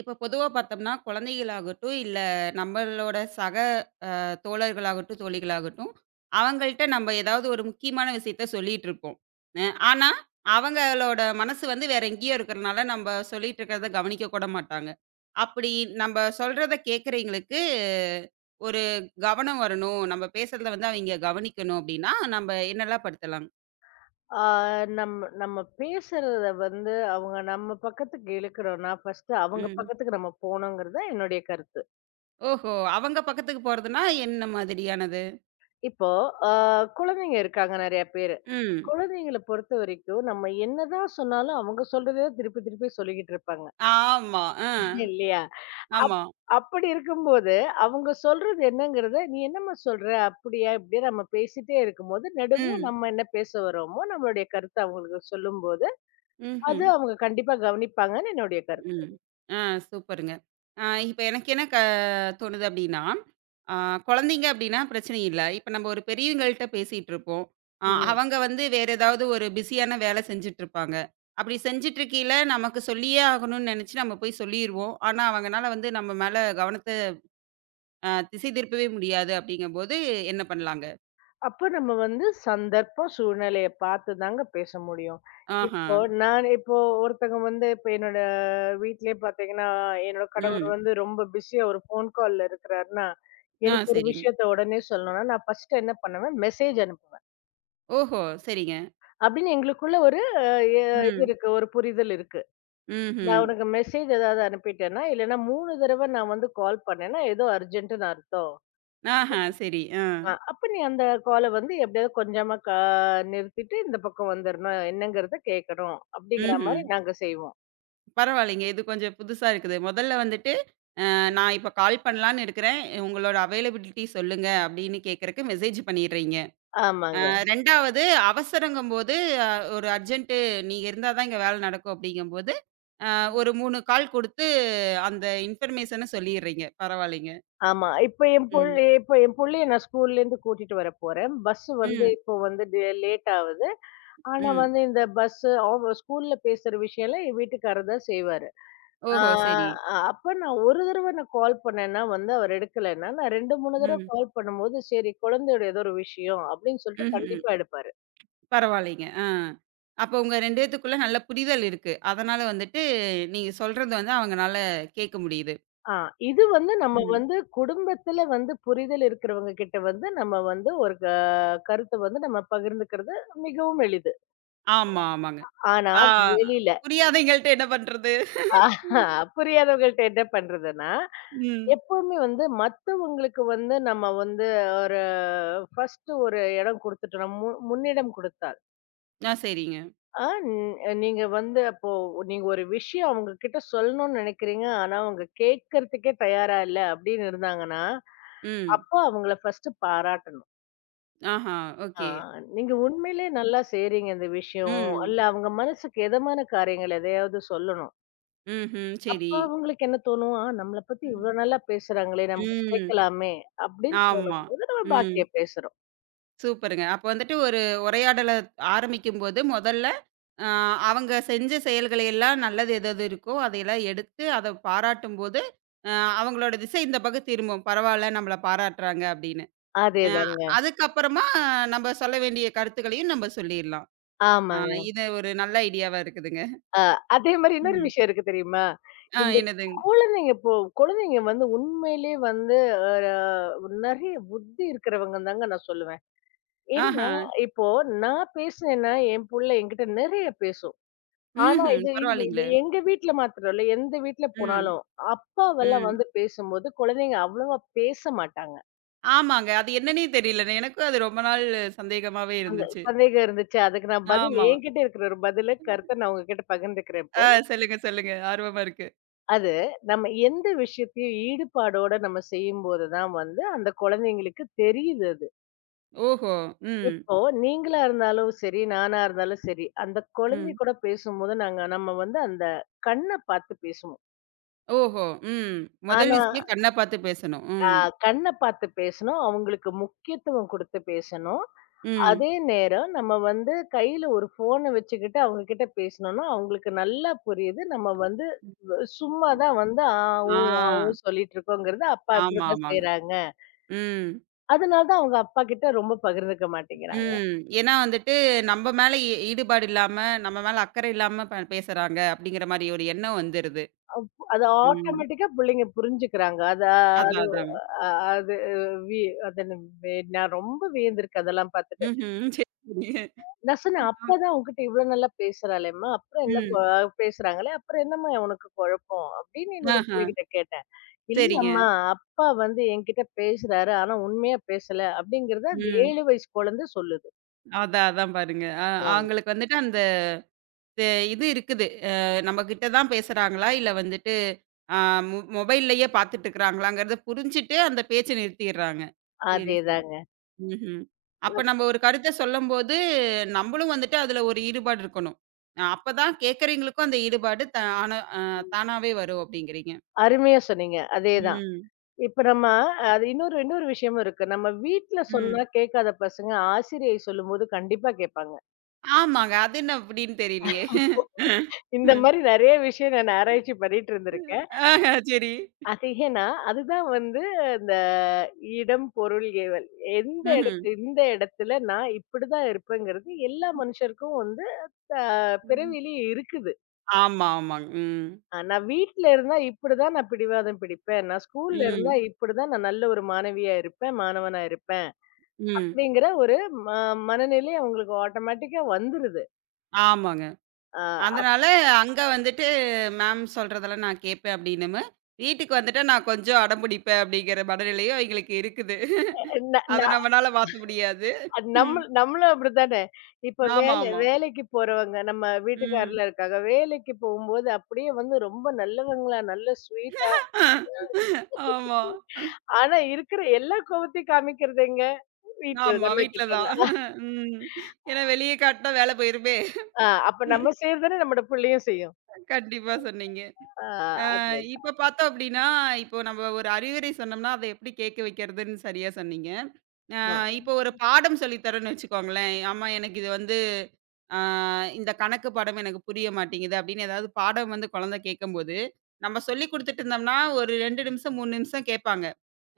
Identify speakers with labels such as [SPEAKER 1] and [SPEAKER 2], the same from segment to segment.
[SPEAKER 1] இப்ப பொதுவா பார்த்தோம்னா, குழந்தைகளாகட்டும், இல்ல நம்மளோட சக தோழர்களாகட்டும், தோழிகளாகட்டும், அவங்கள்ட்ட நம்ம ஏதாவது ஒரு முக்கியமான விஷயத்த சொல்லிட்டு இருப்போம். ஆனா, அவங்களோட மனசு வந்து வேற எங்கேயோ இருக்கிறனால, நம்ம சொல்லிட்டு இருக்கிறத கவனிக்க கூட மாட்டாங்க. அப்படி நம்ம சொல்றத கேட்கிறவைங்களுக்கு ஒரு கவனம் வரணும். நம்ம பேசுறத வந்து அவைங்க கவனிக்கணும் அப்படின்னா, நம்ம என்னெல்லாம் படுத்தலாம்?
[SPEAKER 2] ஆ, நம்ம நம்ம பேசுறத வந்து அவங்க நம்ம பக்கத்துக்கு இழுக்கிறோம்னா ஃபர்ஸ்ட் அவங்க
[SPEAKER 1] ம்.
[SPEAKER 2] பக்கத்துக்கு நம்ம போகணுங்கிறது தான் என்னுடைய கருத்து.
[SPEAKER 1] ஓஹோ! அவங்க பக்கத்துக்கு போறதுன்னா என்ன மாதிரியானது?
[SPEAKER 2] இப்போ ஆ, குழந்தைங்க இருக்காங்க நிறைய பேரு.
[SPEAKER 1] ம்.
[SPEAKER 2] குழந்தைங்கள பொறுத்த வரைக்கும் நம்ம என்னதான் சொன்னாலும் அவங்க சொல்றதே திருப்பி திருப்பி சொல்லிக்கிட்டு இருப்பாங்க.
[SPEAKER 1] ஆமா.
[SPEAKER 2] இல்லையா? அப்
[SPEAKER 1] ஆமா.
[SPEAKER 2] அப்படி இருக்கும்போது அவங்க சொல்றது என்னங்கிறத நீ என்னம்மா சொல்ற? அப்படியா? இப்படியா? நம்ம பேசிட்டே இருக்கும்போது நடுவுல
[SPEAKER 1] ம்.
[SPEAKER 2] நம்ம என்ன பேச வரோமோ நம்மளுடைய கருத்தை அவங்களுக்கு சொல்லும்போது அது
[SPEAKER 1] ம்ஹ்ம்.
[SPEAKER 2] அவங்க கண்டிப்பா கவனிப்பாங்கன்னு என்னுடைய கருத்து.
[SPEAKER 1] ம். ஆ சூப்பருங்க. ஆ இப்ப எனக்கு என்ன தோணுது அப்டின்னா, ஆ குழந்தைங்க அப்டின்னா பிரச்சனை இல்ல. இப்ப நம்ம ஒரு பெரியவங்கள்ட்ட பேசிட்டுருப்போம்.
[SPEAKER 2] ம்.
[SPEAKER 1] அவங்க வந்து வேற ஏதாவது ஒரு பிஸியான வேல செஞ்சுட்டுருப்பாங்க. அப்டி செஞ்சுட்டுருக்கையில நமக்கு சொல்லியே ஆகணும்னு நெனச்சு நம்ம போய் சொல்லிருவோம். ஆனா அவங்கனால வந்து நம்ம மேல கவனத்த திசை திருப்பவே முடியாது அப்டிங்கும்போது என்ன பண்ணலாங்க?
[SPEAKER 2] அப்ப நம்ம வந்து சந்தர்ப்பம், சூழ்நிலைய பார்த்து தாங்க பேச முடியும்.
[SPEAKER 1] ஆஹா.
[SPEAKER 2] இப்போ நான் இப்போ ஒருத்தங்க வந்து இப்ப என்னோட வீட்லயே பார்த்தீங்கன்னா, என்னோட கணவர்
[SPEAKER 1] ம்.
[SPEAKER 2] வந்து ரொம்ப பிஸியா ஒரு ஃபோன் கால்ல இருக்கிறாருன்னா,
[SPEAKER 1] ஆ
[SPEAKER 2] எனக்கு ஒரு
[SPEAKER 1] சரிங்க.
[SPEAKER 2] விஷயத்த உடனே சொல்லணும்னா, நான் ஃபர்ஸ்ட் என்ன பண்ணுவேன், மெசேஜ் அனுப்புவேன்.
[SPEAKER 1] ஓஹோ! சரிங்க.
[SPEAKER 2] அப்படின்னு எங்களுக்குள்ள ஒரு அ எ இது
[SPEAKER 1] ம்.
[SPEAKER 2] இருக்கு, ஒரு புரிதல் இருக்கு.
[SPEAKER 1] ம்ஹ்ம்.
[SPEAKER 2] நான் ம். உனக்கு மெசேஜ் ஏதாவது அனுப்பிட்டேன்னா, இல்லைன்னா 3 தடவ நான் வந்து கால் பண்ணேன்னா, ஏதோ அர்ஜென்ட்டுன்னு அர்த்தம்.
[SPEAKER 1] ஆஹா சரி. ஆ.
[SPEAKER 2] அப்ப நீ அந்த கால வந்து எப்படியாவது கொஞ்சமா நிறுத்திட்டு, இந்த பக்கம் வந்துரணும். என்னங்கிறத கேட்கணும். அப்படிங்கிற
[SPEAKER 1] ம்ஹ்ம்.
[SPEAKER 2] மாரி நாங்க செய்வோம்.
[SPEAKER 1] பரவாயில்லைங்க. இது கொஞ்சம் புதுசா இருக்குது. முதல்ல வந்துட்டு, நான் இப்ப கால் பண்ணலான்னு இருக்கிறேன். உங்களோட அவைலபிலிட்டி சொல்லுங்க அப்படின்னு கேட்கறக்கு மெசேஜ் பண்ணிடுறீங்க.
[SPEAKER 2] ஆமாங்க.
[SPEAKER 1] 2வது அவசரங்கும்போது அ ஒரு அர்ஜென்ட் நீங்க இருந்தா தான் இங்க வேலை நடக்கும் அப்படிங்கும்போது, அ ஒரு 3 கால் குடுத்து அந்த இன்ஃபர்மேஷன சொல்லிடுறீங்க. பரவாயில்லைங்க.
[SPEAKER 2] ஆமா. இப்ப என்
[SPEAKER 1] ம்.
[SPEAKER 2] புள்ளை இப்ப என் புள்ளைய நான் ஸ்கூல்லேருந்து கூட்டிட்டு வர போறேன். பஸ் வந்து
[SPEAKER 1] ம்.
[SPEAKER 2] இப்போ வந்து டே லேட் ஆவுது. ஆனா
[SPEAKER 1] ம்.
[SPEAKER 2] வந்து இந்த பஸ் அவங்க ஸ்கூல்ல பேசுற விஷயம்லாம் என் வீட்டுக்காரர் தான் செய்வாரு. ஆ
[SPEAKER 1] ஓஹோ! சரி.
[SPEAKER 2] அப்ப நான் ஒரு தடவ கால் பண்ணேன்னா வந்து அவர் எடுக்கலைன்னா, நான் 2, 3 தடவ
[SPEAKER 1] ம்.
[SPEAKER 2] கால் பண்ணும்போது, சரி குழந்தையோட ஏதோ ஒரு விஷயம் அப்படின்னு சொல்லிட்டு
[SPEAKER 1] ம்ஹ்ம்.
[SPEAKER 2] கண்டிப்பா எடுப்பாரு.
[SPEAKER 1] பரவாயில்லைங்க. ஆ. அப்ப உங்க 2 பேத்துக்குள்ள நல்ல புரிதல் இருக்கு. அதனால வந்துட்டு நீங்க சொல்றது வந்து அவங்கனால கேட்க முடியுது.
[SPEAKER 2] ஆ, இது வந்து நம்ம
[SPEAKER 1] ம்.
[SPEAKER 2] வந்து குடும்பத்துல வந்து புரிதல் இருக்கிறவங்க கிட்ட வந்து நம்ம வந்து ஒரு கருத்த வந்து நம்ம பகிர்ந்துக்கிறது மிகவும் எளிது.
[SPEAKER 1] ஆமா, ஆமாங்க.
[SPEAKER 2] ஆனா
[SPEAKER 1] ஆ
[SPEAKER 2] வெளியில
[SPEAKER 1] புரியாதவைங்கள்ட்ட என்ன பண்றது?
[SPEAKER 2] ஆ புரியாதவங்கள்ட்ட என்ன பண்றதுன்னா,
[SPEAKER 1] ம்.
[SPEAKER 2] எப்பவுமே வந்து மத்தவங்களுக்கு வந்து நம்ம வந்து ஒரு ஃபர்ஸ்ட் ஒரு இடம் குடுத்துட்டோம்னா, முன்னிடம் குடுத்தால்,
[SPEAKER 1] ஆ சரிங்க.
[SPEAKER 2] நீங்க வந்து அப்போ நீங்க ஒரு விஷயம் அவங்க கிட்ட சொல்லணும்னு நெனைக்கிறீங்க. ஆனா அவங்க கேட்கறதுக்கே தயாரா இல்ல அப்படின்னு இருந்தாங்கன்னா,
[SPEAKER 1] ம்.
[SPEAKER 2] அப்போ அவங்கள ஃபர்ஸ்ட் பாராட்டணும்.
[SPEAKER 1] ஆஹா!
[SPEAKER 2] ஆ,
[SPEAKER 1] ஓகே.
[SPEAKER 2] நீங்க உண்மையிலே நல்லா செய்றீங்க இந்த விஷயம்.
[SPEAKER 1] ம்.
[SPEAKER 2] அல்ல அவங்க மனசுக்கு எதமான காரியங்கள் எதையாவது சொல்லணும்.
[SPEAKER 1] ம்ஹ்ம்.
[SPEAKER 2] அப்ப
[SPEAKER 1] சரி.
[SPEAKER 2] அவங்களுக்கு என்ன தோணும்? "ஆ நம்மள பத்தி
[SPEAKER 1] ம்.
[SPEAKER 2] இவ்ளோ நல்லா பேசுறாங்களே! நம்ம
[SPEAKER 1] ம்.
[SPEAKER 2] கேட்கலாமே!" அப்படின்னு
[SPEAKER 1] ஆமா.
[SPEAKER 2] தோணும்போது நம்ம
[SPEAKER 1] ம்.
[SPEAKER 2] பாக்கிய பேசுறோம்.
[SPEAKER 1] சூப்பருங்க. அப்ப வந்துட்டு ஒரு உரையாடல ஆரம்பிக்கும்போது முதல்ல அ அவங்க செஞ்ச செயல்களை எல்லாம் நல்லது எது எது இருக்கோ, அதையெல்லாம் எடுத்து அத பாராட்டும்போது, அ அவங்களோட திசை இந்த பக்கம் திரும்பும். பரவால்ல நம்மள பாராட்டுறாங்க அப்படின்னு. அ
[SPEAKER 2] அதேதாங்க.
[SPEAKER 1] அதுக்கப்புறமா நம்ம சொல்ல வேண்டிய கருத்துக்களையும் நம்ம சொல்லிர்லாம். ஆ
[SPEAKER 2] ஆமாங்க.
[SPEAKER 1] இது ஒரு நல்ல ஐடியாவா இருக்குதுங்க.
[SPEAKER 2] அ அதே மாரி இன்னொரு
[SPEAKER 1] ம்.
[SPEAKER 2] விஷயம் இருக்கு தெரியுமா? இந்த
[SPEAKER 1] என்னதுங்க?
[SPEAKER 2] குழந்தைங்க இப்போ குழந்தைங்க வந்து உண்மையிலே வந்து ஒரு நெறைய புத்தி இருக்கிறவங்கன்னு தாங்க நான் சொல்லுவேன்.
[SPEAKER 1] ஆஹா.
[SPEAKER 2] ஏன்னா, இப்போ நான் பேசினேன்னா, என் புள்ள என்கிட்ட நெறைய பேசும். ஆனா
[SPEAKER 1] ம்ஹ்ம்.
[SPEAKER 2] இது இது இது
[SPEAKER 1] பரவாயில்லைங்களே!
[SPEAKER 2] எங்க வீட்ல மாத்திரம் இல்ல. எந்த வீட்ல
[SPEAKER 1] ம்.
[SPEAKER 2] போனாலும், அப்பாவெல்லாம்
[SPEAKER 1] ம்.
[SPEAKER 2] வந்து பேசும்போது குழந்தைங்க அவ்வளவா பேச மாட்டாங்க.
[SPEAKER 1] ஆமாங்க. அது என்னன்னே தெரியலங்க. எனக்கும் அது ரொம்ப நாள் சந்தேகமாவே
[SPEAKER 2] அந்த
[SPEAKER 1] இருந்துச்சு.
[SPEAKER 2] சந்தேகம் இருந்துச்சு. அதுக்கு நான் பதில்
[SPEAKER 1] ஆமா.
[SPEAKER 2] என்கிட்ட இருக்கிற ஒரு பதில, கருத்த நான் உங்ககிட்ட பகிர்ந்துக்கிறேன்
[SPEAKER 1] ஆ
[SPEAKER 2] இப்போ.
[SPEAKER 1] சொல்லுங்க, சொல்லுங்க. ஆர்வமா இருக்கு.
[SPEAKER 2] அது நம்ம எந்த விஷயத்தையும் ஈடுபாடோட நம்ம செய்யும்போது தான் வந்து, அந்த குழந்தைங்களுக்கு தெரியுது அது.
[SPEAKER 1] ஓஹோ! ம்.
[SPEAKER 2] இப்போ நீங்களா இருந்தாலும் சரி, நானா இருந்தாலும் சரி, அந்த குழந்தை
[SPEAKER 1] ம்.
[SPEAKER 2] கூட பேசும்போது நாங்க நம்ம வந்து அந்த கண்ண பார்த்து பேசுவோம்.
[SPEAKER 1] ஓஹோ! ம். முதல்
[SPEAKER 2] ஆனா
[SPEAKER 1] விஷயம் கண்ண பார்த்து பேசணும்.
[SPEAKER 2] ஆ
[SPEAKER 1] ம்.
[SPEAKER 2] கண்ண பார்த்து பேசணும். அவங்களுக்கு முக்கியத்துவம் குடுத்து பேசணும்.
[SPEAKER 1] ம்.
[SPEAKER 2] அதே நேரம் நம்ம வந்து கையில ஒரு ஃபோன வச்சுக்கிட்டு அவங்க கிட்ட பேசினோம்னா, அவங்களுக்கு நல்லா புரியுது. நம்ம வந்து சும்மா தான் வந்து ஆ, ஊ,
[SPEAKER 1] ஆ.
[SPEAKER 2] ஆ, ஊ சொல்லிட்டு இருக்கோங்கிறது அப்பா
[SPEAKER 1] ஆமா,
[SPEAKER 2] இப்படிதான்
[SPEAKER 1] ஆமாங்க.
[SPEAKER 2] செய்றாங்க.
[SPEAKER 1] ம்.
[SPEAKER 2] அதனால தான் அவங்க அப்பா கிட்ட ரொம்ப பகிர்ந்துக்க மாட்டேங்கிறாங்க.
[SPEAKER 1] ம். ஏன்னா வந்துட்டு நம்ம மேல ஈடுபாடு இல்லாம, நம்ம மேல அக்கறை இல்லாம பேசுறாங்க அப்படிங்கிற மாரி ஒரு எண்ணம் வந்துருது.
[SPEAKER 2] அது
[SPEAKER 1] ம்.
[SPEAKER 2] ஆட்டோமேட்டிக்கா புள்ளைங்க புரிஞ்சுக்கிறாங்க. அது
[SPEAKER 1] அதான்,
[SPEAKER 2] அது
[SPEAKER 1] அதாங்க.
[SPEAKER 2] அ அது வி அது என்ன, வே- நான் ரொம்ப வியந்திருக்கு அதெல்லாம் பார்த்துட்டு.
[SPEAKER 1] ம்ஹ்ம். சரி, சரிங்க.
[SPEAKER 2] நான் சொன்னேன்,
[SPEAKER 1] ஆம்.
[SPEAKER 2] "அப்பதான் உன்கிட்ட இவ்ளோ நல்லா பேசுறாளேம்மா! அப்புறம் என்ன
[SPEAKER 1] ம்.
[SPEAKER 2] கொ பேசுறாங்களே! அப்புறம் என்னம்மா உனக்கு குழப்பம்?" அப்படின்னு என்னோட
[SPEAKER 1] ஆஹா.
[SPEAKER 2] பிள்ளைகிட்ட கேட்டேன். "இல்ல
[SPEAKER 1] சரிங்க.
[SPEAKER 2] அம்மா, அப்பா வந்து என்கிட்ட பேசுறாரு. ஆனா உண்மையா பேசல" அப்படிங்கிறத அந்த
[SPEAKER 1] ம்.
[SPEAKER 2] 7 வயசு குழந்தை சொல்லுது.
[SPEAKER 1] அதான், அதான் பாருங்க.
[SPEAKER 2] ஆ.
[SPEAKER 1] அவங்களுக்கு வந்துட்டு அந்த தே இது இருக்குது. நம்மகிட்ட தான் பேசுறாங்களா? இல்ல வந்துட்டு அ மொ மொபைல்லயே பாத்துட்டுருக்காங்களாங்கிறத புரிஞ்சுட்டு அந்த பேச்ச நிறுத்திர்றாங்க. சரி, சரி.
[SPEAKER 2] அதேதாங்க.
[SPEAKER 1] ம்ஹ்ம். அப்ப நம்ம ஒரு கருத்த சொல்லும்போது, நம்மளும் வந்துட்டு அதுல ஒரு ஈடுபாடு இருக்கணும். அப்பதான் கேட்கறவங்களுக்கும் அந்த ஈடுபாடு த ஆன அ தானாவே வரும் அப்படிங்கிறீங்க.
[SPEAKER 2] அருமையா சொன்னீங்க. அதேதான்.
[SPEAKER 1] ம்.
[SPEAKER 2] இப்ப நம்ம அது இன்னொரு இன்னொரு விஷயமும் இருக்கு. நம்ம வீட்ல
[SPEAKER 1] ம்.
[SPEAKER 2] சொன்னா கேட்காத பசங்க ஆசிரியை சொல்லும்போது கண்டிப்பா கேட்பாங்க.
[SPEAKER 1] ஆமாங்க. அது என்ன அப்படின்னு தெரியலையே!
[SPEAKER 2] இந்த மாரி நெறைய விஷயம் நான் ஆராய்ச்சி பண்ணிட்டு இருந்திருக்கேன்.
[SPEAKER 1] ஆஹ சரி.
[SPEAKER 2] அது ஏன்னா, அதுதான் வந்து இடம், பொருள், ஏவல். எந்த
[SPEAKER 1] ம்ஹ்ம்.
[SPEAKER 2] இடத்து இந்த இடத்துல நான் இப்படிதான் இருப்பேங்கிறது எல்லா மனுஷருக்கும் வந்து அ
[SPEAKER 1] ம்.
[SPEAKER 2] பிறவியிலயும் இருக்குது.
[SPEAKER 1] ஆமா, ஆமாங்க. ம்.
[SPEAKER 2] ஆனா வீட்ல இருந்தா இப்படிதான் நான் பிடிவாதம் பிடிப்பேன். நான் ஸ்கூல்ல இருந்தா
[SPEAKER 1] ம்.
[SPEAKER 2] இப்படிதான் நான் நல்ல ஒரு மாணவியா இருப்பேன், மாணவனா இருப்பேன்.
[SPEAKER 1] ம்.
[SPEAKER 2] அப்படிங்கிற ஒரு ம மனநிலை அவங்களுக்கு ஆட்டோமேட்டிக்கா வந்துருது.
[SPEAKER 1] ஆமாங்க.
[SPEAKER 2] அ அப்ப
[SPEAKER 1] அதனால அங்க வந்துட்டு மேம் சொல்றதெல்லாம் நான் கேட்பேன் அப்படின்னு. வீட்டுக்கு வந்துட்டா நான் கொஞ்சம் அடம்பிடிப்பேன் அப்படிங்கிற மனநிலையும் எங்களுக்கு இருக்குது.
[SPEAKER 2] ந ந
[SPEAKER 1] அத நம்மனால மாத்த முடியாது. ம்.
[SPEAKER 2] நம்மளும் அப்படித்தானே. இப்ப
[SPEAKER 1] ஆமா,
[SPEAKER 2] வேலை
[SPEAKER 1] ஆமா.
[SPEAKER 2] வேலைக்கு போறவங்க நம்ம
[SPEAKER 1] ம்.
[SPEAKER 2] வீட்டுக்காரர்லாம் இருக்காங்க. வேலைக்கு போகும்போது அப்படியே வந்து ரொம்ப நல்லவங்களா, நல்ல ஸ்வீட்.
[SPEAKER 1] ஆமா.
[SPEAKER 2] ஆனா இருக்கிற எல்லா கோவத்தையும் காமிக்கிறது எங்க? வீட்ல
[SPEAKER 1] ஆமா.
[SPEAKER 2] நம்ம
[SPEAKER 1] வீட்ல
[SPEAKER 2] கிட்ட
[SPEAKER 1] தான்.
[SPEAKER 2] தான்.
[SPEAKER 1] ம். ஏன்னா வெளிய காட்டுனா வேல போயிருமே!
[SPEAKER 2] அப்ப நம்ம செய்றது தானே நம்மோட புள்ளையும் செய்யும்.
[SPEAKER 1] கண்டிப்பா சொன்னீங்க.
[SPEAKER 2] ஆ அது.
[SPEAKER 1] இப்ப பார்த்தோம் அப்படின்னா, இப்போ நம்ம ஒரு அறிவுரை சொன்னோம்னா, அத எப்படி கேட்க வைக்கிறதுன்னு சரியா சொன்னீங்க. அ
[SPEAKER 2] ம்.
[SPEAKER 1] இப்போ ஒரு பாடம் சொல்லி தரோம்ன்னு வச்சுக்கோங்களேன். "அம்மா எனக்கு இது வந்து அ இந்த கணக்கு பாடம் எனக்கு புரிய மாட்டேங்குது." அப்படின்னு ஏதாவது பாடம் வந்து குழந்தை கேட்கும்போது, நம்ம சொல்லிக் குடுத்துட்டு இருந்தோம்னா, ஒரு 2 நிமிஷம், 3 நிமிஷம் கேட்பாங்க.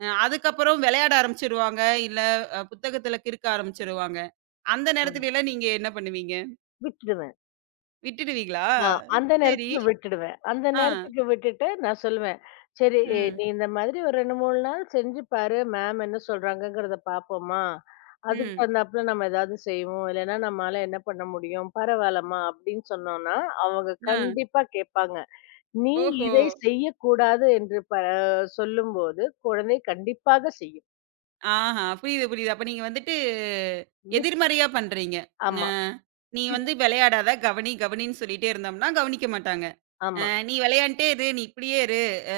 [SPEAKER 1] அதுக்கப்புறம் விளையாட ஆரம்பிச்சுருவாங்க, இல்ல புத்தகத்துல கிறுக்க ஆரம்பிச்சுருவாங்க. அந்த
[SPEAKER 2] ஆமா.
[SPEAKER 1] நேரத்துலலாம் நீங்க என்ன பண்ணுவீங்க?
[SPEAKER 2] விட்டுடுவேன்.
[SPEAKER 1] விட்டுடுவீங்களா?
[SPEAKER 2] ஆ அந்த
[SPEAKER 1] சரி.
[SPEAKER 2] நேரத்துக்கு விட்டுடுவேன். அந்த
[SPEAKER 1] ஆ.
[SPEAKER 2] நேரத்துக்கு விட்டுட்டு நான் சொல்லுவேன், "சரி ஏய்,
[SPEAKER 1] ம்.
[SPEAKER 2] நீ இந்த மாதிரி ஒரு 2, 3 நாள் செஞ்சு பாரு. மேம் என்ன சொல்றாங்கங்கிறத பார்ப்போம்மா. அதுக்கு
[SPEAKER 1] ம்.
[SPEAKER 2] தகுந்தாப்புல நம்ம ஏதாவது செய்வோம். இல்லைன்னா நம்மால என்ன பண்ண முடியும்? பரவாயில்லம்மா" அப்படின்னு சொன்னோம்னா, அவங்க
[SPEAKER 1] ஆ.
[SPEAKER 2] கண்டிப்பா கேட்பாங்க. நீ
[SPEAKER 1] ஓஹோ!
[SPEAKER 2] இதை செய்யக்கூடாது என்று சொல்லும்போது, குழந்தை கண்டிப்பாக செய்யும்.
[SPEAKER 1] ஆஹா! புரியுது, புரியுது. அப்ப நீங்க வந்துட்டு
[SPEAKER 2] விட்
[SPEAKER 1] எதிர்மறையா பண்றீங்க. அ
[SPEAKER 2] ஆமா,
[SPEAKER 1] நீ
[SPEAKER 2] விட்
[SPEAKER 1] வந்து விளையாடாத, கவனி, கவனின்னு சொல்லிட்டே இருந்தோம்னா, கவனிக்க மாட்டாங்க. அ
[SPEAKER 2] ஆமா.
[SPEAKER 1] நீ விளையாண்ட்டே இரு, நீ இப்படியே இரு, அ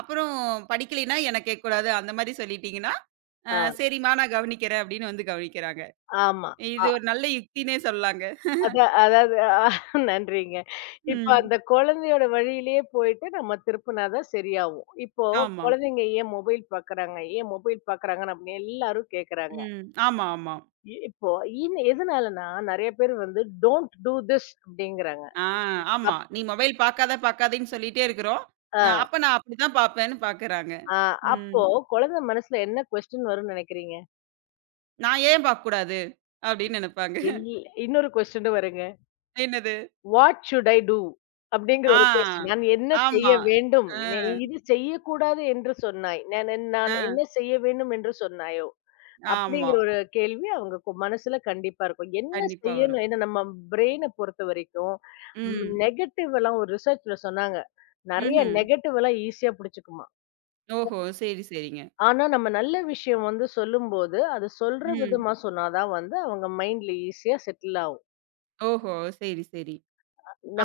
[SPEAKER 1] அப்புறம் படிக்கலைன்னா என்ன கேட்கக்கூடாது, அந்த மாரி சொல்லிட்டீங்கன்னா, அ
[SPEAKER 2] ஆ,
[SPEAKER 1] சரிம்மா நான் கவனிக்கிறேன் அப்படின்னு வந்து கவனிக்கிறாங்க.
[SPEAKER 2] ஆமா.
[SPEAKER 1] இது
[SPEAKER 2] அ
[SPEAKER 1] ஒரு நல்ல யுக்தின்னே சொல்லலாங்க.
[SPEAKER 2] அதா அதாவது அ நன்றிங்க. இப்ப
[SPEAKER 1] ம்.
[SPEAKER 2] அந்த குழந்தையோட வழியிலேயே போயிட்டு நம்ம திருப்புனா தான் சரியாவும். இப்போ
[SPEAKER 1] ஆமா.
[SPEAKER 2] குழந்தைங்க ஏன் மொபைல் பாக்குறாங்க? ஏன் மொபைல் பாக்குறாங்கன்னு அப்படின்னு எல்லாரும் கேக்குறாங்க.
[SPEAKER 1] ம். ஆமா, ஆமா.
[SPEAKER 2] இ இப்போ இன் எதனாலன்னா, நெறைய பேர் வந்து டோன்ட் டூ திஸ் அப்படிங்கிறாங்க.
[SPEAKER 1] ஆ ஆமா.
[SPEAKER 2] அப்
[SPEAKER 1] நீ மொபைல் பார்க்காத, பார்க்காதேன்னு சொல்லிட்டே இருக்கிறோம்.
[SPEAKER 2] அ,
[SPEAKER 1] அப்ப நான் அப்படிதான் பார்ப்பேன்னு பார்க்கறாங்க.
[SPEAKER 2] ஆ
[SPEAKER 1] ம்.
[SPEAKER 2] அப்போ குழந்தை மனசுல என்ன கொஸ்டின் வரும்னு நெனைக்கிறீங்க?
[SPEAKER 1] நான் ஏன் பார்க்கக்கூடாது? அப்படின்னு நெனைப்பாங்க.
[SPEAKER 2] இல் இன்னொரு கொஸ்டின் வருங்க.
[SPEAKER 1] என்னது?
[SPEAKER 2] "What should I do?" அப்படிங்கிற
[SPEAKER 1] ஆ.
[SPEAKER 2] ஒரு கொஸ்டின். நான் என்ன செய்ய
[SPEAKER 1] ஆமா.
[SPEAKER 2] வேண்டும்?
[SPEAKER 1] அ,
[SPEAKER 2] நீ இது செய்யக்கூடாது என்று சொன்னாய். நான்
[SPEAKER 1] அ.
[SPEAKER 2] என்ன செய்ய வேண்டும் என்று சொன்னாயோ?
[SPEAKER 1] ஆமா.
[SPEAKER 2] அப்படிங்கிற ஒரு கேள்வி அவங்க மனசுல கண்டிப்பா இருக்கும். என்ன
[SPEAKER 1] கண்டிப்பா வரும்.
[SPEAKER 2] செய்யணும்? ஏன்னா நம்ம பிரெயின பொறுத்தவரைக்கும்,
[SPEAKER 1] ம்.
[SPEAKER 2] நெகட்டிவ் எல்லாம் ஒரு ரிசர்ச்ல சொன்னாங்க. நெறைய
[SPEAKER 1] ம்ஹ்ம்.
[SPEAKER 2] நெகட்டிவ் எல்லாம் ஈஸியா புடிச்சுக்குமாம்.
[SPEAKER 1] ஓஹோ! சரி, சரிங்க.
[SPEAKER 2] ஆனா நம்ம நல்ல விஷயம் வந்து சொல்லும்போது, அது சொல்ற
[SPEAKER 1] ம்.
[SPEAKER 2] விதமா சொன்னா தான் வந்து அவங்க மைண்ட்ல ஈஸியா செட்டில் ஆகும்.
[SPEAKER 1] ஓஹோ! சரி, சரி.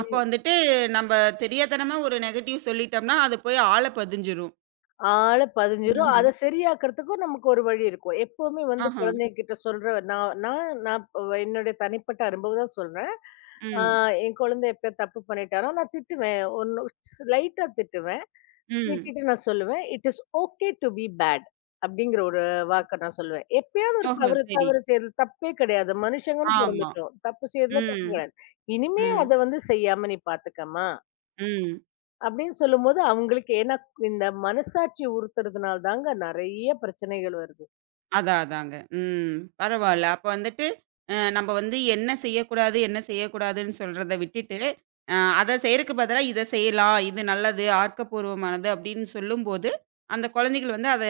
[SPEAKER 1] அப்ப வந்துட்டு நம்ப தெரியாத்தனமா ஒரு நெகட்டிவ் சொல்லிட்டோம்னா, அது போய் ஆழ பதிஞ்சிரும்.
[SPEAKER 2] ஆள பதிஞ்சிரும். அத
[SPEAKER 1] ம்ஹ்ம்.
[SPEAKER 2] சரியாக்குறதுக்கும் நமக்கு ஒரு வழி இருக்கும். எப்பவுமே வந்து
[SPEAKER 1] ஆஹா.
[SPEAKER 2] குழந்தைகிட்ட சொல்ற நான் நான் நான் இப்ப என்னுடைய தனிப்பட்ட அனுபவம் தான் சொல்றேன். ஆ
[SPEAKER 1] ம்.
[SPEAKER 2] என் குழந்தை எப்ப தப்பு பண்ணிட்டானா, நான் திட்டுவேன். ஒண்ணு லைட்டா திட்டுவேன்.
[SPEAKER 1] ம்.
[SPEAKER 2] திட்டிட்டு நான் சொல்லுவேன், "it is okay to be bad" அப்படிங்கிற ஒரு வாக்க நான் சொல்லுவேன். எப்பயாவது ஒரு
[SPEAKER 1] ஓஹோ!
[SPEAKER 2] தவறு
[SPEAKER 1] சரி.
[SPEAKER 2] தவறு செய்றது தப்பே கிடையாது. மனுஷங்கன்னு
[SPEAKER 1] ஆமா.
[SPEAKER 2] பொறந்துட்டோம். தப்பு செய்றதுல தப்பு
[SPEAKER 1] ம்.
[SPEAKER 2] கிடையாது. இனிமே
[SPEAKER 1] ம்.
[SPEAKER 2] அத வந்து செய்யாம நீ பார்த்துக்கம்மா.
[SPEAKER 1] ம்.
[SPEAKER 2] அப்படின்னு சொல்லும்போது அவங்களுக்கு ஏன்னா இந்த மனசாட்சி உறுத்துறதுனால தாங்க நெறைய பிரச்சனைகள் வருது.
[SPEAKER 1] அதான், அதாங்க. ம். பரவால்ல. அப்ப வந்துட்டு, நம்ப வந்து என்ன செய்யக்கூடாது, என்ன செய்யக்கூடாதுன்னு சொல்றத விட்டுட்டு, அ அத செய்றக்கு பதிலா இத செய்யலாம். இது நல்லது, ஆக்கப்பூர்வமானது அப்படின்னு சொல்லும்போது, அந்த குழந்தைகள் வந்து அத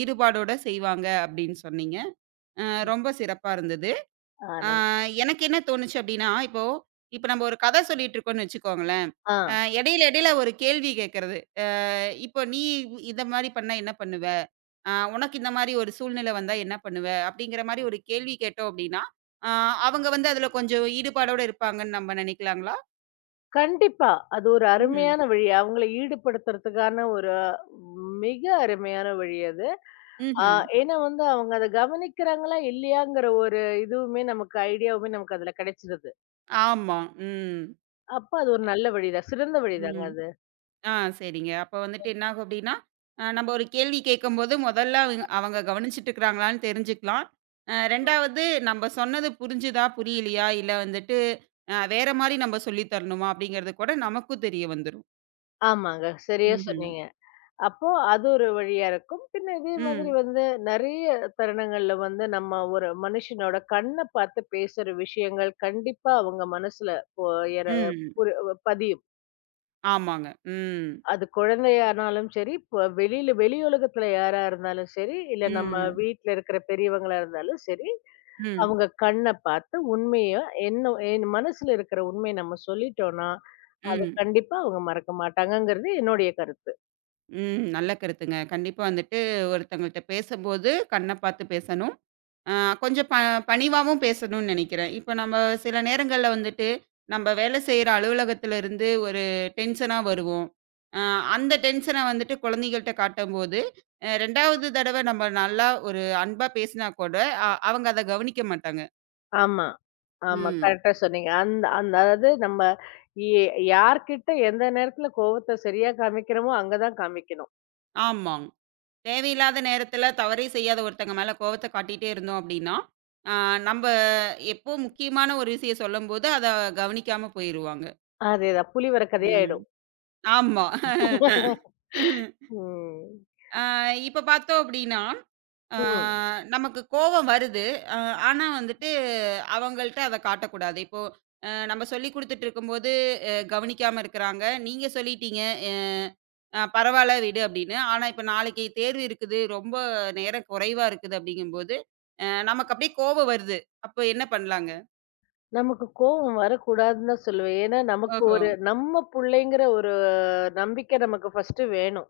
[SPEAKER 1] ஈடுபாடோட செய்வாங்க அப்படின்னு சொன்னீங்க. அ
[SPEAKER 2] ம்.
[SPEAKER 1] ரொம்ப சிறப்பா இருந்தது. அ
[SPEAKER 2] ஆனா
[SPEAKER 1] எனக்கு என்ன தோணுச்சு அப்படின்னா, இப்போ இப்ப நம்ப ஒரு கதை சொல்லிட்டு இருக்கோம்ன்னு வச்சுக்கோங்களேன்.
[SPEAKER 2] ஆ
[SPEAKER 1] அ இடையில இடையில ஒரு கேள்வி கேட்கறது. அ இப்போ நீ இந்த மாரி பண்ணா என்ன பண்ணுவ? "உனக்கு இந்த மாரி ஒரு சூழ்நிலை வந்தா என்ன பண்ணுவ?" அப்படிங்கிற மாரி ஒரு கேள்வி கேட்டோம் அப்படின்னா, அ அவங்க வந்து அதுல கொஞ்சம் ஈடுபாடோட இருப்பாங்கன்னு நம்ம நினைக்கலாங்களா?
[SPEAKER 2] கண்டிப்பா. அது ஒரு
[SPEAKER 1] ம்ஹ்ம்.
[SPEAKER 2] அருமையான வழி. அவங்கள ஈடுபடுத்துறதுக்கான ஒரு மிக அருமையான வழி அது. ஆ
[SPEAKER 1] ம்ஹ்ம்.
[SPEAKER 2] ஏன்னா வந்து அவங்க அத கவனிக்கிறாங்களா இல்லையாங்கிற ஒரு இதுவுமே நமக்கு ஐடியாவுமே நமக்கு அதுல கிடைச்சிருது.
[SPEAKER 1] ஆமா. ம்.
[SPEAKER 2] அப்ப அது ஒரு நல்ல வழிதான். சிறந்த வழிதாங்க
[SPEAKER 1] ம்.
[SPEAKER 2] அது.
[SPEAKER 1] ஆ சரிங்க. அப்ப வந்துட்டு என்னாகும் அப்படின்னா, நம்ம ஒரு கேள்வி கேட்கும்போது முதல்ல அவங்க அவங்க கவனிச்சுட்டு இருக்கிறாங்களான்னு தெரிஞ்சுக்கலாம். 2வது நம்ம சொன்னது புரிஞ்சுதா, புரியலையா, இல்ல வந்துட்டு வேற மாரி நம்ம சொல்லி தரணுமா அப்படிங்கிறது கூட நமக்கும் தெரிய வந்துரும்.
[SPEAKER 2] ஆமாங்க. சரியா
[SPEAKER 1] ம்ஹ்ம்.
[SPEAKER 2] சொன்னீங்க. அப்போ அது ஒரு வழியா இருக்கும். பின்ன இதே மாதிரி
[SPEAKER 1] ம்.
[SPEAKER 2] வந்து நெறைய தருணங்கள்ல வந்து நம்ம ஒரு மனுஷனோட கண்ண பார்த்து பேசுற விஷயங்கள் கண்டிப்பா அவங்க மனசுல போ எற
[SPEAKER 1] ம்.
[SPEAKER 2] புரு பதியும்.
[SPEAKER 1] ஆமாங்க. ம்.
[SPEAKER 2] அது குழந்தையானாலும் சரி, இப்ப வெளி உலகத்துல யாரா இருந்தாலும் சரி, இல்ல நம்ம
[SPEAKER 1] ம்.
[SPEAKER 2] வீட்ல இருக்கிற பெரியவங்களா இருந்தாலும் சரி,
[SPEAKER 1] ம்.
[SPEAKER 2] அவங்க கண்ண பார்த்து உண்மைய என்ன என் மனசுல இருக்கிற உண்மைய நம்ம சொல்லிட்டோம்னா, அத
[SPEAKER 1] ம்.
[SPEAKER 2] கண்டிப்பா அவங்க மறக்க மாட்டாங்கங்கிறது என்னுடைய கருத்து.
[SPEAKER 1] ம். நல்ல கருத்துங்க. கண்டிப்பா வந்துட்டு ஒருத்தவங்கள்ட்ட பேசும்போது கண்ண பார்த்து பேசணும். ஆ கொஞ்சம் பணிவாவும் பேசணும்னு நெனைக்கிறேன். இப்ப நம்ம சில நேரங்கள்ல வந்துட்டு, நம்ம வேலை செய்ற அலுவலகத்துல இருந்து ஒரு டென்ஷனா வருவோம். அ அந்த டென்ஷன வந்துட்டு குழந்தைகள்ட்ட காட்டும்போது, 2வது தடவ நம்ம நல்லா ஒரு அன்பா பேசினா கூட, அவங்க அத கவனிக்க மாட்டாங்க.
[SPEAKER 2] ஆமா. ஆமா.
[SPEAKER 1] ம்.
[SPEAKER 2] கரெக்ட்டா சொன்னீங்க. அந்த அந்த அதாவது நம்ம எ யார்கிட்ட எந்த நேரத்துல கோவத்த சரியா காமிக்கிறோமோ, அங்க தான் காமிக்கணும்.
[SPEAKER 1] ஆமாங். தேவையில்லாத நேரத்துல தவறே செய்யாத ஒருத்தங்க மேல கோவத்த காட்டிட்டே இருந்தோம் அப்படின்னா, ஆ நம்ப எப்போ முக்கியமான ஒரு விஷயம் சொல்லும்போது அத கவனிக்காம போயிருவாங்க.
[SPEAKER 2] அதேதான். புலிவர
[SPEAKER 1] ம்.
[SPEAKER 2] கதையாயிடும்.
[SPEAKER 1] ஆமா.
[SPEAKER 2] ம்.
[SPEAKER 1] ஆ இப்ப பார்த்தோம் அப்படின்னா ஆ
[SPEAKER 2] ம்.
[SPEAKER 1] நமக்கு கோவம் வருது. அ ஆனா வந்துட்டு அவங்கள்ட்ட அத காட்டக்கூடாது. இப்போ நம்ம சொல்லிக் குடுத்துட்டு இருக்கும்போது கவனிக்காம இருக்கிறாங்க. நீங்க சொல்லிட்டீங்க, "அ அ பரவால்ல விடு" அப்படின்னு. ஆனா இப்ப நாளைக்கு தேர்வு இருக்குது, ரொம்ப நேரம் குறைவா இருக்குது அப்படிங்கும்போது, நமக்கு அப்படியே கோபம் வருது. அப்போ என்ன பண்ணலாங்க?
[SPEAKER 2] நமக்கு கோவம் வரக்கூடாதுன்னு தான் சொல்லுவேன். ஏன்னா, நமக்கு
[SPEAKER 1] ஓஹோ!
[SPEAKER 2] ஒரு நம்ம புள்ளைங்கிற ஒரு நம்பிக்கை நமக்கு ஃபர்ஸ்ட்டு வேணும்.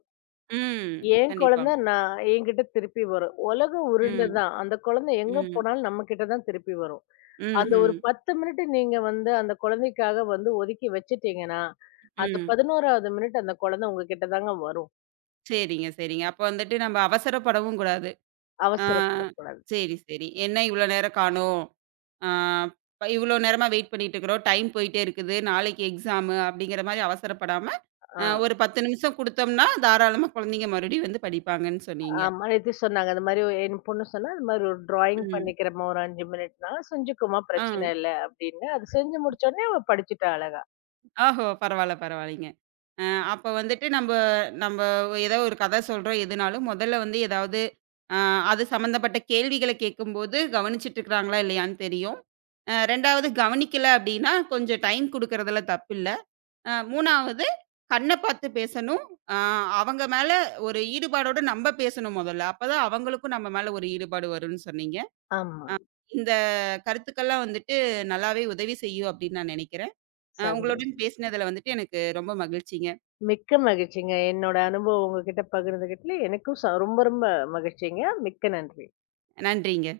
[SPEAKER 1] ம்.
[SPEAKER 2] என் குழந்தை
[SPEAKER 1] கண்டிப்பாங்க.
[SPEAKER 2] நான் என்கிட்ட திருப்பி வரும். உலகம் உருண்டை
[SPEAKER 1] ம்.
[SPEAKER 2] தான். அந்த குழந்தை எங்க
[SPEAKER 1] ம்.
[SPEAKER 2] போனாலும் நம்மகிட்ட தான் திருப்பி வரும். அந்த
[SPEAKER 1] ம்ஹ்ம்.
[SPEAKER 2] ஒரு
[SPEAKER 1] ம்.
[SPEAKER 2] 10 மினிட் நீங்க வந்து அந்த குழந்தைக்காக வந்து ஒதுக்கி வச்சுட்டீங்கன்னா, அந்த
[SPEAKER 1] ம்
[SPEAKER 2] 11வது மினிட் அந்த குழந்தை உங்ககிட்ட தாங்க வரும்.
[SPEAKER 1] சரிங்க, சரிங்க. அப்ப வந்துட்டு நம்ம அவசரப்படவும் கூடாது. ஆ.
[SPEAKER 2] அவசரப்படக்கூடாது.
[SPEAKER 1] சரி, சரி. என்ன இவ்ளோ நேரம் காணோம்? ஆ ப இவ்ளோ நேரமா வெயிட் பண்ணிட்டு இருக்கிறோம். டைம் போயிட்டே இருக்குது. நாளைக்கு எக்ஸாமு அப்படிங்கிற மாரி அவசரப்படாம,
[SPEAKER 2] ஆ
[SPEAKER 1] ஒரு 10 நிமிஷம் குடுத்தோம்னா, தாராளமா குழந்தைங்க மறுபடியும் வந்து படிப்பாங்கன்னு சொன்னீங்க.
[SPEAKER 2] ஆமா நேத்து சொன்னாங்க. அந்த மாரி என் பொண்ணு சொன்னா, "இந்த மாரி ஒரு டிராயிங்
[SPEAKER 1] ம்.
[SPEAKER 2] பண்ணிக்கிறம்மா ஒரு 5 மினிட்னா, செஞ்சுக்கோமா
[SPEAKER 1] ஆ.
[SPEAKER 2] பிரச்சனை இல்ல" அப்படின்னு. அது செஞ்சு முடிச்சோனே அவ படிச்சுட்டா அழகா.
[SPEAKER 1] ஓஹோ! பரவால்ல, பரவால்லைங்க. அ அப்ப வந்துட்டு நம்ப நம்ப ஏதோ ஒரு கதை சொல்றோம் எதுனாலும், முதல்ல வந்து ஏதாவது அ அது சம்மந்தப்பட்ட கேள்விகள கேட்கும்போது, கவனிச்சுட்டு இருக்கிறாங்களா இல்லையான்னு தெரியும். 2வது கவனிக்கல அப்படின்னா, கொஞ்சம் டைம் குடுக்கறதுல தப்பில்ல. 3வது கண்ண பார்த்து பேசணும். அ அவங்க மேல ஒரு ஈடுபாடோட நம்ப பேசணும் மொதல்ல. அப்பதான் அவங்களுக்கும் நம்ம மேல ஒரு ஈடுபாடு வரும்னு சொன்னீங்க.
[SPEAKER 2] ஆமா.
[SPEAKER 1] அ இந்த கருத்துக்கள்லாம் வந்துட்டு நல்லாவே உதவி செய்யும் அப்படின்னு நான் நெனைக்கிறேன். உங்களுடன்
[SPEAKER 2] சந்தோஷம்.
[SPEAKER 1] பேசினதுல வந்துட்டு எனக்கு ரொம்ப மகிழ்ச்சிங்க.
[SPEAKER 2] மிக்க மகிழ்ச்சிங்க. என்னோட அனுபவம் உங்ககிட்ட பகிர்ந்துகிட்டதுல எனக்கும் ரொம்ப ரொம்ப மகிழ்ச்சிங்க. மிக்க நன்றி.
[SPEAKER 1] நன்றிங்க.